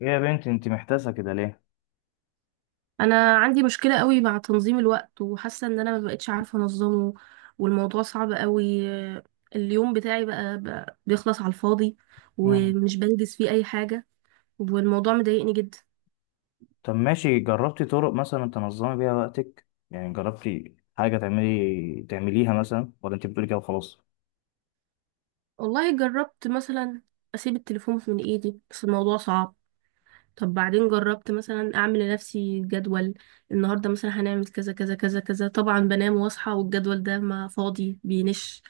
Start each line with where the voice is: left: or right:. left: يا بنت انت محتاسة كده ليه؟
right: انا عندي مشكله قوي مع تنظيم الوقت وحاسه ان انا ما بقتش عارفه انظمه، والموضوع صعب قوي. اليوم بتاعي بقى بيخلص على الفاضي
left: مم.
right: ومش بنجز فيه اي حاجه، والموضوع مضايقني جدا.
left: طب ماشي، جربتي طرق مثلا تنظمي بيها وقتك؟ يعني جربتي حاجة تعملي تعمليها مثلا ولا انت بتقولي كده وخلاص؟
right: والله جربت مثلا اسيب التليفون من ايدي بس الموضوع صعب. طب بعدين جربت مثلا اعمل لنفسي جدول. النهارده مثلا هنعمل كذا كذا كذا كذا، طبعا بنام واصحى والجدول ده ما فاضي بينش.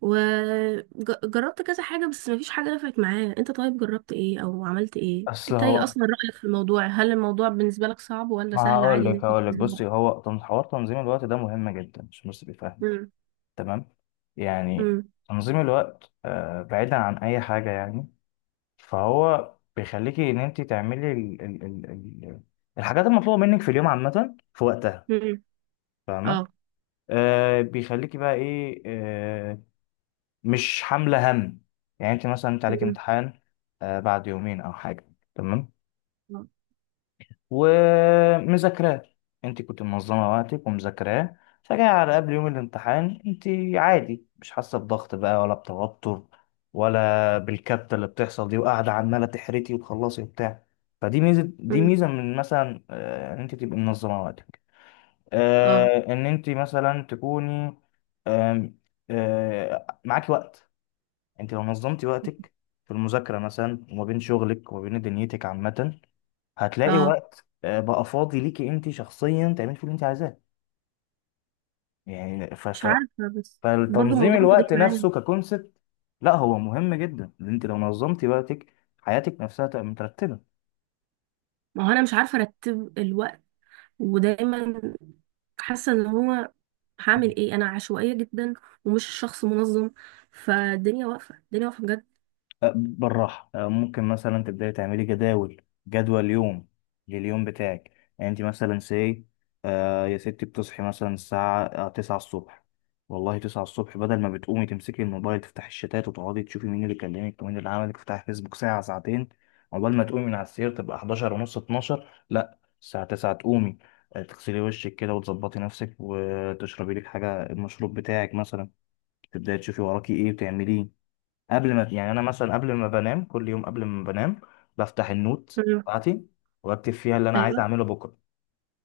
right: وجربت كذا حاجة بس مفيش حاجة نفعت معايا. انت طيب جربت ايه او عملت ايه؟
left: اصل
right: انت ايه
left: هو
right: اصلا رأيك في الموضوع؟ هل الموضوع بالنسبة لك صعب ولا
left: ما
right: سهل
left: هقول
right: عادي ان
left: لك
right: انت
left: هقول لك
right: تنزل بقى؟
left: بصي، هو حوار تنظيم الوقت ده مهم جدا، مش بس بيفهم.
right: مم.
left: تمام؟ يعني
right: مم.
left: تنظيم الوقت بعيدا عن أي حاجة يعني، فهو بيخليكي إن انت تعملي ال الحاجات المطلوبة منك في اليوم عامة في وقتها.
right: مم.
left: فاهمة؟
right: اه.
left: آه، بيخليكي بقى ايه، مش حاملة هم. يعني انت مثلا، انت عليك
right: مم.
left: امتحان بعد يومين او حاجة، تمام،
right: اه.
left: ومذاكراه. انت كنت منظمة وقتك ومذاكراه، فجأة على قبل يوم الامتحان انت عادي، مش حاسة بضغط بقى، ولا بتوتر، ولا بالكبتة اللي بتحصل دي، وقاعدة عمالة تحرتي وتخلصي وبتاع. فدي ميزة، دي
right: مم.
left: ميزة من مثلا ان انت تبقي منظمة وقتك،
right: اه.
left: ان انت مثلا تكوني، آم، معاكي وقت. انت لو نظمتي وقتك في المذاكرة مثلا، وما بين شغلك وما بين دنيتك عامة، هتلاقي
right: اه.
left: وقت بقى فاضي ليكي انت شخصيا تعملي فيه اللي انت عايزاه. يعني
right: مش عارفة بس برضو
left: فالتنظيم
right: الموضوع مش جاي
left: الوقت
right: معايا.
left: نفسه ككونسبت، لا هو مهم جدا. ان انت لو نظمتي وقتك، حياتك نفسها تبقى مترتبة.
right: ما هو انا مش عارفة ارتب الوقت، ودايما حاسة ان هو هعمل ايه. انا عشوائية جدا ومش شخص منظم، فالدنيا واقفة، الدنيا واقفة بجد.
left: بالراحة، ممكن مثلا تبدأي تعملي جداول، جدول يوم لليوم بتاعك. يعني انت مثلا سي يا ستي، بتصحي مثلا الساعة تسعة الصبح. والله، تسعة الصبح، بدل ما بتقومي تمسكي الموبايل تفتحي الشتات وتقعدي تشوفي مين اللي كلمك ومين اللي عملك، تفتحي فيسبوك ساعة ساعتين، عقبال ما تقومي من على السرير تبقى 11 ونص، 12، لا، الساعة 9 تقومي، تغسلي وشك كده وتظبطي نفسك وتشربي لك حاجة المشروب بتاعك مثلا، تبدأي تشوفي وراكي ايه وتعمليه. قبل ما يعني انا مثلا، قبل ما بنام كل يوم، قبل ما بنام بفتح النوت
right: مم.
left: بتاعتي واكتب فيها اللي انا عايز
right: ايوه.
left: اعمله بكره.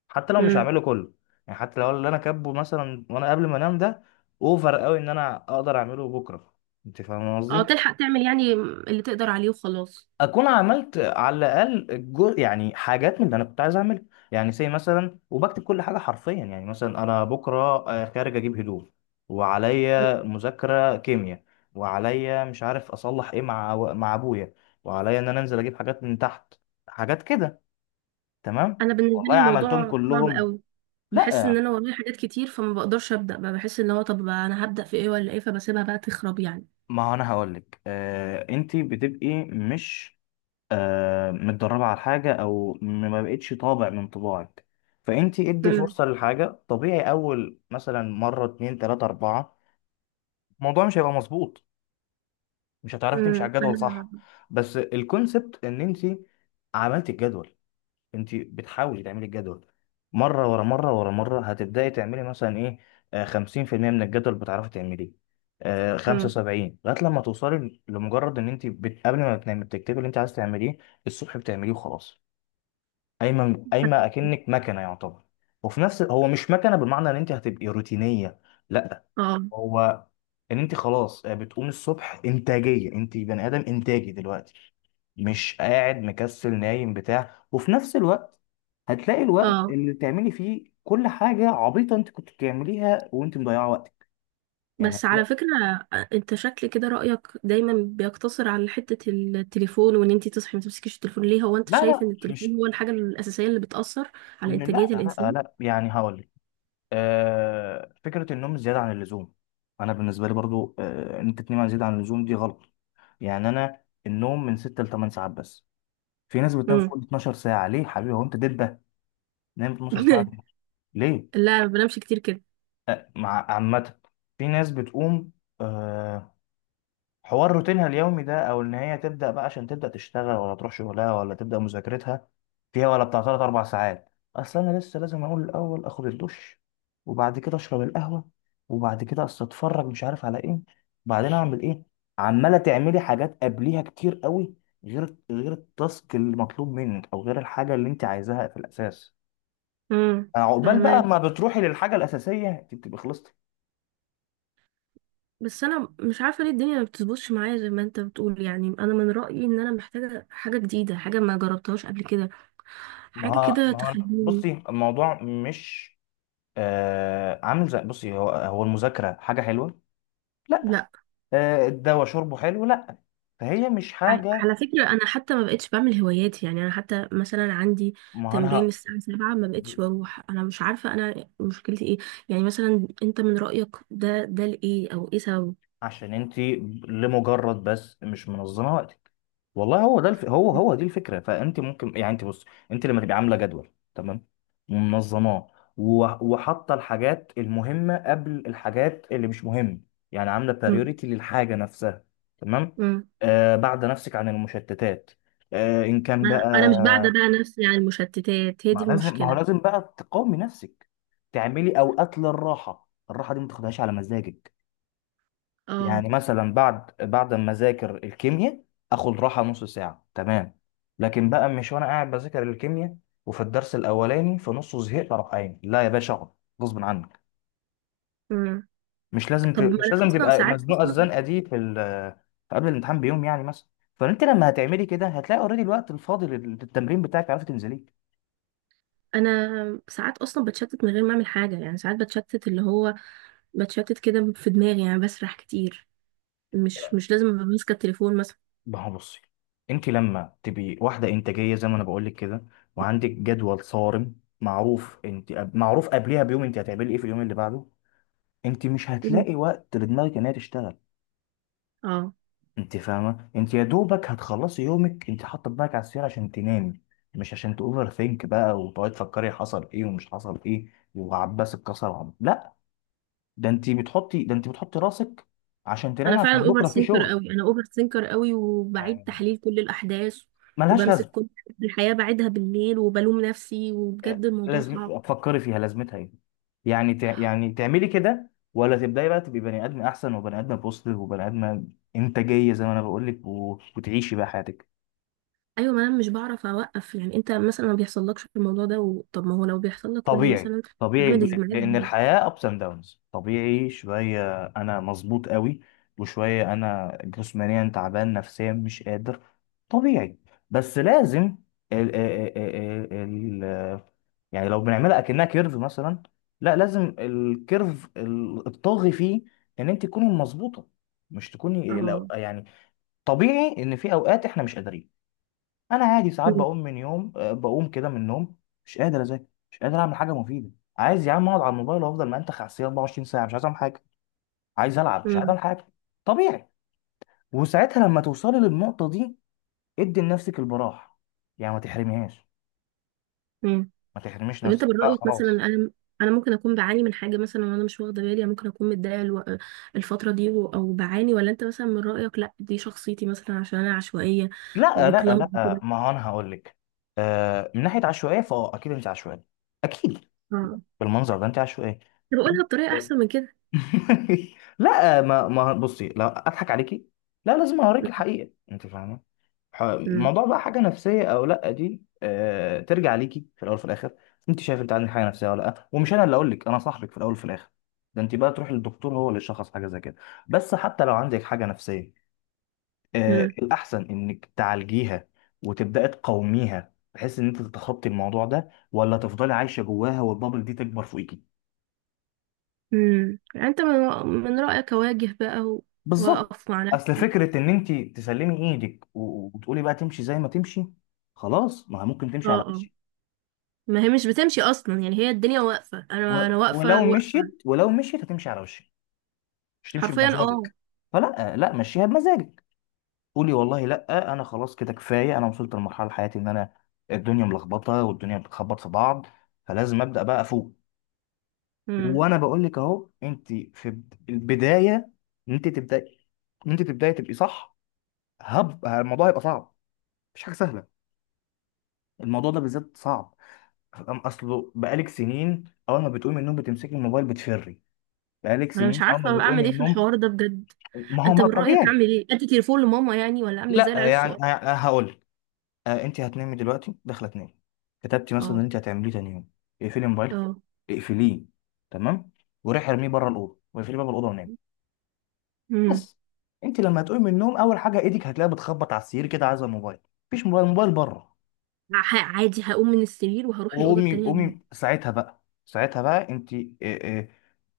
left: حتى لو مش
right: مم.
left: هعمله كله، يعني حتى لو اللي انا كاتبه مثلا وانا قبل ما انام ده اوفر قوي ان انا اقدر اعمله بكره. انت فاهم
right: اه،
left: قصدي؟
right: تلحق تعمل يعني اللي تقدر عليه وخلاص.
left: اكون عملت على الاقل الجزء، يعني حاجات من اللي انا كنت عايز اعملها. يعني زي مثلا، وبكتب كل حاجه حرفيا، يعني مثلا انا بكره خارج اجيب هدوم، وعليا
right: مم.
left: مذاكره كيمياء، وعليا مش عارف اصلح ايه مع ابويا، وعليا ان انا انزل اجيب حاجات من تحت، حاجات كده، تمام،
right: انا بالنسبه
left: والله
right: لي
left: عملتهم
right: الموضوع صعب
left: كلهم؟
right: قوي، بحس
left: لا،
right: ان انا ورايا حاجات كتير فما بقدرش ابدا بقى. بحس ان هو طب انا هبدا في ايه ولا ايه، فبسيبها بقى تخرب يعني.
left: ما هو انا هقول لك، آه، انت بتبقي مش متدربة على حاجة، ما بقتش طابع من طباعك. فأنت ادي
right: امم.
left: فرصة للحاجة، طبيعي أول مثلا مرة، اتنين، تلاتة، أربعة، الموضوع مش هيبقى مظبوط، مش هتعرفي تمشي على الجدول صح.
right: امم.
left: بس الكونسبت إن أنت عملت الجدول، أنت بتحاولي تعملي الجدول مرة ورا مرة ورا مرة، هتبدأي تعملي مثلا إيه، خمسين في المية من الجدول بتعرفي تعمليه، خمسة
right: امم.
left: وسبعين، لغاية لما توصلي لمجرد إن أنت قبل ما بتنامي بتكتبي اللي أنت عايز تعمليه، الصبح بتعمليه وخلاص. قايمه قايمه اكنك مكنه يعتبر، وفي نفس، هو مش مكنه بالمعنى ان انت هتبقي روتينيه، لا.
right: اه.
left: هو ان انت خلاص بتقوم الصبح انتاجيه، انت بني ادم انتاجي دلوقتي، مش قاعد مكسل نايم بتاع. وفي نفس الوقت هتلاقي الوقت
right: اه.
left: اللي تعملي فيه كل حاجه عبيطه انت كنت بتعمليها وانت مضيعه وقتك. يعني
right: بس على
left: هتلاقي،
right: فكره، انت شكل كده رايك دايما بيقتصر على حته التليفون وان انت تصحي ما تمسكيش التليفون. ليه هو انت
left: لا لا،
right: شايف ان التليفون
left: مش
right: هو الحاجه الاساسيه اللي بتاثر على
left: لا
right: انتاجيه
left: لا
right: الانسان؟
left: لا، يعني هقول فكرة النوم زيادة عن اللزوم. أنا بالنسبة لي برضو إن أنت زيادة عن اللزوم دي غلط. يعني أنا النوم من 6 ل 8 ساعات بس. في ناس بتنام
right: امم.
left: فوق ال 12 ساعة، ليه يا حبيبي؟ هو أنت دبة نام 12 ساعة؟ ليه؟
right: لا، ما بنامش كتير كده.
left: مع عامة، في ناس بتقوم آه، حوار روتينها اليومي ده، او ان هي تبدا بقى عشان تبدا تشتغل، ولا تروح شغلها، ولا تبدا مذاكرتها فيها ولا بتاع، ثلاث اربع ساعات. اصل انا لسه لازم اقول الاول اخد الدش، وبعد كده اشرب القهوه، وبعد كده اصل اتفرج مش عارف على ايه، بعدين اعمل ايه، عماله تعملي حاجات قبليها كتير قوي، غير التاسك المطلوب منك او غير الحاجه اللي انت عايزاها في الاساس. عقبال بقى
right: امم.
left: ما بتروحي للحاجه الاساسيه انت بتبقي خلصتي.
right: بس انا مش عارفه ليه الدنيا ما بتظبطش معايا زي ما انت بتقول. يعني انا من رايي ان انا محتاجه حاجه جديده، حاجه ما جربتهاش قبل كده، حاجه كده
left: ما هو
right: تخليني.
left: بصي الموضوع مش عامل زي، بصي، هو هو المذاكرة حاجة حلوة؟ لا.
right: لا.
left: آه، الدواء شربه حلو؟ لا. فهي مش حاجة.
right: على فكره انا حتى ما بقتش بعمل هواياتي. يعني انا حتى مثلا عندي
left: ما أنا
right: تمرين
left: ه-
right: الساعه 7 ما بقتش بروح. انا مش عارفه انا مشكلتي ايه. يعني مثلا انت من رايك ده لايه او ايه سببه؟
left: عشان انت لمجرد بس مش منظمة وقتك. والله هو ده هو هو دي الفكرة. فانت ممكن، يعني انت بص، انت لما تبقي عاملة جدول تمام، ومنظماه، و- وحاطة الحاجات المهمة قبل الحاجات اللي مش مهمة، يعني عاملة
right: مم.
left: بريوريتي للحاجة نفسها، تمام،
right: مم.
left: آه، بعد نفسك عن المشتتات، آه، ان كان
right: انا مش بعدة
left: بقى،
right: بقى نفسي عن المشتتات، هي دي
left: ما لازم، ما هو
right: المشكله.
left: لازم بقى تقاومي نفسك، تعملي اوقات للراحه، الراحه دي ما تاخدهاش على مزاجك.
right: اه.
left: يعني مثلا بعد ما اذاكر الكيمياء اخد راحه نص ساعه، تمام، لكن بقى مش وانا قاعد بذاكر الكيمياء وفي الدرس الاولاني في نصه زهقت اروح قايم، لا يا باشا اقعد غصب عنك.
right: مم. طب ما
left: مش
right: انا
left: لازم
right: اصلا
left: تبقى
right: ساعات
left: مزنوقه
right: اصلا
left: الزنقه دي في في قبل الامتحان بيوم يعني مثلا. فانت لما هتعملي كده هتلاقي اوريدي الوقت الفاضي للتمرين بتاعك عرفت تنزليه.
right: انا ساعات اصلا بتشتت من غير ما اعمل حاجه. يعني ساعات بتشتت اللي هو بتشتت كده في دماغي، يعني بسرح كتير. مش لازم ابقى ماسكه التليفون مثلا.
left: ما هو بصي انت لما تبقي واحده انتاجيه زي ما انا بقول لك كده، وعندك جدول صارم معروف، انت معروف قبلها بيوم انت هتعملي ايه في اليوم اللي بعده، انت مش
right: مم.
left: هتلاقي وقت لدماغك ان هي تشتغل.
right: اه.
left: انت فاهمه، انت يا دوبك هتخلصي يومك انت حاطه دماغك على السرير عشان تنامي، مش عشان تاوفر ثينك بقى وتقعدي تفكري حصل ايه ومش حصل ايه وعباس اتكسر لا. ده انت بتحطي راسك عشان
right: انا
left: تنامي عشان
right: فعلا اوفر
left: بكره في
right: سينكر
left: شغل.
right: قوي، انا اوفر سينكر قوي وبعيد
left: يعني
right: تحليل كل الاحداث،
left: ملهاش
right: وبمسك
left: لازمه،
right: كل الحياه بعيدها بالليل وبلوم نفسي، وبجد الموضوع
left: لازم
right: صعب.
left: فكري فيها لازمتها ايه. يعني تعملي كده، ولا تبداي بقى تبقي بني ادم احسن، وبني ادم بوزيتيف، وبني ادم انتاجيه، زي ما انا بقول لك، وتعيشي بقى حياتك.
right: ايوه، ما انا مش بعرف اوقف. يعني انت مثلا ما بيحصلكش الموضوع ده طب ما هو لو بيحصل لك قول لي
left: طبيعي،
right: مثلا
left: طبيعي
right: اعمل ازاي
left: لان
right: معاك؟
left: الحياه ابس اند داونز، طبيعي شويه انا مظبوط قوي، وشويه انا جسمانيا تعبان نفسيا مش قادر، طبيعي. بس لازم ال ال ال ال ال- يعني لو بنعملها اكنها كيرف مثلا، لا لازم الكيرف الطاغي فيه ان انت تكوني مظبوطه، مش تكوني
right: اه.
left: يعني طبيعي ان في اوقات احنا مش قادرين. انا عادي ساعات
right: مم.
left: بقوم من يوم بقوم كده من النوم مش قادر اذاكر، مش قادر اعمل حاجه مفيده، عايز يا عم اقعد على الموبايل وافضل منتخ على السرير 24 ساعه، مش عايز اعمل حاجه، عايز العب، مش عايز
right: مم.
left: اعمل حاجه. طبيعي. وساعتها لما توصلي للنقطه دي ادي لنفسك البراح، يعني ما تحرميهاش،
right: مم.
left: ما تحرميش
right: طب انت
left: نفسك،
right: من
left: لا
right: رأيك مثلا
left: خلاص.
right: انا ممكن اكون بعاني من حاجه مثلا وانا مش واخده بالي؟ يعني ممكن اكون متضايقه الفتره دي او بعاني، ولا انت مثلا من رأيك لا دي شخصيتي مثلا عشان انا عشوائيه
left: لا لا
right: وكلام
left: لا،
right: كده؟
left: ما هو انا هقول لك، آه، من ناحيه عشوائيه، فاه اكيد انت عشوائيه، اكيد،
right: اه.
left: بالمنظر ده انت عشوائيه.
right: طب اقولها بطريقه احسن من كده.
left: لا، ما بصي، لا اضحك عليكي، لا لازم اوريك الحقيقه، انت فاهمه.
right: امم.
left: الموضوع بقى حاجه نفسيه او لا، دي آه ترجع ليكي في الاول وفي الاخر، انت شايف انت عندك حاجه نفسيه ولا لا، ومش انا اللي اقول لك، انا صاحبك في الاول وفي الاخر، ده انت بقى تروحي للدكتور هو اللي يشخص حاجه زي كده. بس حتى لو عندك حاجه نفسيه، آه
right: امم.
left: الاحسن انك تعالجيها وتبداي تقاوميها، بحيث ان انت تتخطي الموضوع ده، ولا تفضلي عايشه جواها والبابل دي تكبر فوقيكي.
right: امم. انت من رأيك اواجه بقى
left: بالظبط.
right: واقف مع
left: اصل
right: نفسي؟
left: فكره ان انت تسلمي ايدك وتقولي بقى تمشي زي ما تمشي، خلاص، ما هي ممكن
right: اه.
left: تمشي على
right: اه.
left: وشك.
right: ما هي مش بتمشي اصلا. يعني هي الدنيا واقفه، انا انا واقفه
left: ولو
right: واقفه
left: مشيت، ولو مشيت هتمشي على وشك، مش هتمشي
right: حرفيا. اه.
left: بمزاجك. فلا، لا مشيها بمزاجك، قولي والله لا، انا خلاص كده كفايه، انا وصلت لمرحله حياتي ان انا، الدنيا ملخبطه والدنيا بتخبط في بعض، فلازم ابدا بقى افوق.
right: مم.
left: وانا بقول لك اهو انت في البدايه، ان انت تبداي، ان انت تبداي تبقي صح، هب الموضوع هيبقى صعب، مش حاجه سهله، الموضوع ده بالذات صعب. اصله بقالك سنين اول ما بتقومي من النوم بتمسكي الموبايل بتفري، بقالك
right: انا مش
left: سنين اول ما
right: عارفه
left: بتقومي
right: اعمل
left: من
right: ايه في
left: النوم.
right: الحوار ده بجد.
left: ما هو،
right: انت
left: ما
right: من رايك
left: طبيعي.
right: اعمل ايه؟ ادي تليفون لماما يعني، ولا اعمل زي
left: لا،
right: العيال
left: يعني
right: الصغيره؟
left: هقول انت هتنامي دلوقتي داخله تنامي، كتبتي مثلا ان
right: اه.
left: انت هتعمليه تاني يوم، اقفلي موبايلك،
right: اه.
left: اقفليه، تمام، وروحي ارميه بره الاوضه واقفلي باب الاوضه ونامي.
right: امم.
left: بس انت لما هتقومي من النوم اول حاجه ايدك هتلاقيها بتخبط على السرير كده عايزه الموبايل، مفيش موبايل، الموبايل بره.
right: عادي هقوم من السرير وهروح الاوضه
left: قومي
right: التانية اجيب.
left: قومي ساعتها بقى، ساعتها بقى انت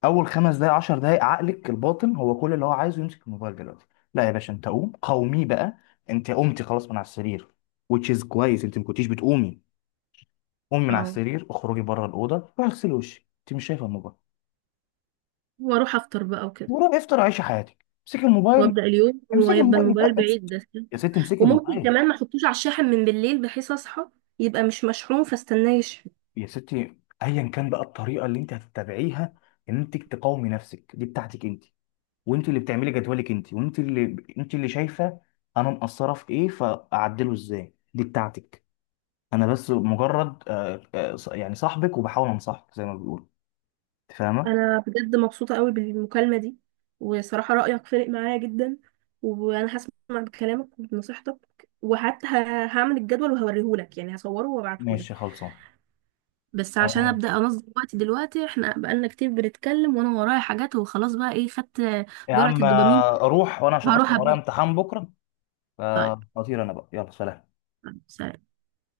left: اول خمس دقايق عشر دقايق عقلك الباطن هو كل اللي هو عايزه يمسك الموبايل دلوقتي، لا يا باشا انت قوم، قومي بقى. انت قمتي خلاص من على السرير which is كويس، انت ما كنتيش بتقومي. قومي من على
right: اه،
left: السرير، اخرجي بره الاوضه، روحي اغسلي وشك، انت مش شايفه الموبايل.
right: واروح افطر بقى وكده
left: وروحي افطر عيشي حياتك، امسكي الموبايل.
right: وابدا اليوم،
left: امسكي
right: ويبقى
left: الموبايل بقى
right: الموبايل
left: امسك.
right: بعيد ده.
left: يا ستي امسكي
right: وممكن
left: الموبايل.
right: كمان ما احطوش على الشاحن من بالليل، بحيث اصحى يبقى مش مشحون فاستناه يشحن.
left: يا ستي، ايا كان بقى الطريقه اللي انت هتتبعيها ان انت تقاومي نفسك دي بتاعتك انت، وانت اللي بتعملي جدولك انت، وانت اللي انت اللي شايفه انا مقصره في ايه فاعدله ازاي دي بتاعتك. انا بس مجرد يعني صاحبك وبحاول انصحك زي ما بيقولوا، انت فاهمه؟
right: انا بجد مبسوطه قوي بالمكالمه دي، وصراحه رايك فارق معايا جدا، وانا هسمع بكلامك وبنصيحتك، وحتى هعمل الجدول وهوريهولك، يعني هصوره
left: ماشي
right: وابعتهولك.
left: خلصان.
right: بس عشان
left: انا
right: ابدا انظم وقتي دلوقتي، احنا بقالنا كتير بنتكلم وانا ورايا حاجات وخلاص، بقى ايه خدت
left: يا
right: جرعه
left: عم
right: الدوبامين
left: اروح وانا عشان
right: وهروح
left: اصلا ورايا
right: ابدا.
left: امتحان بكره،
right: طيب،
left: فاطير انا بقى، يلا، سلام.
right: سلام.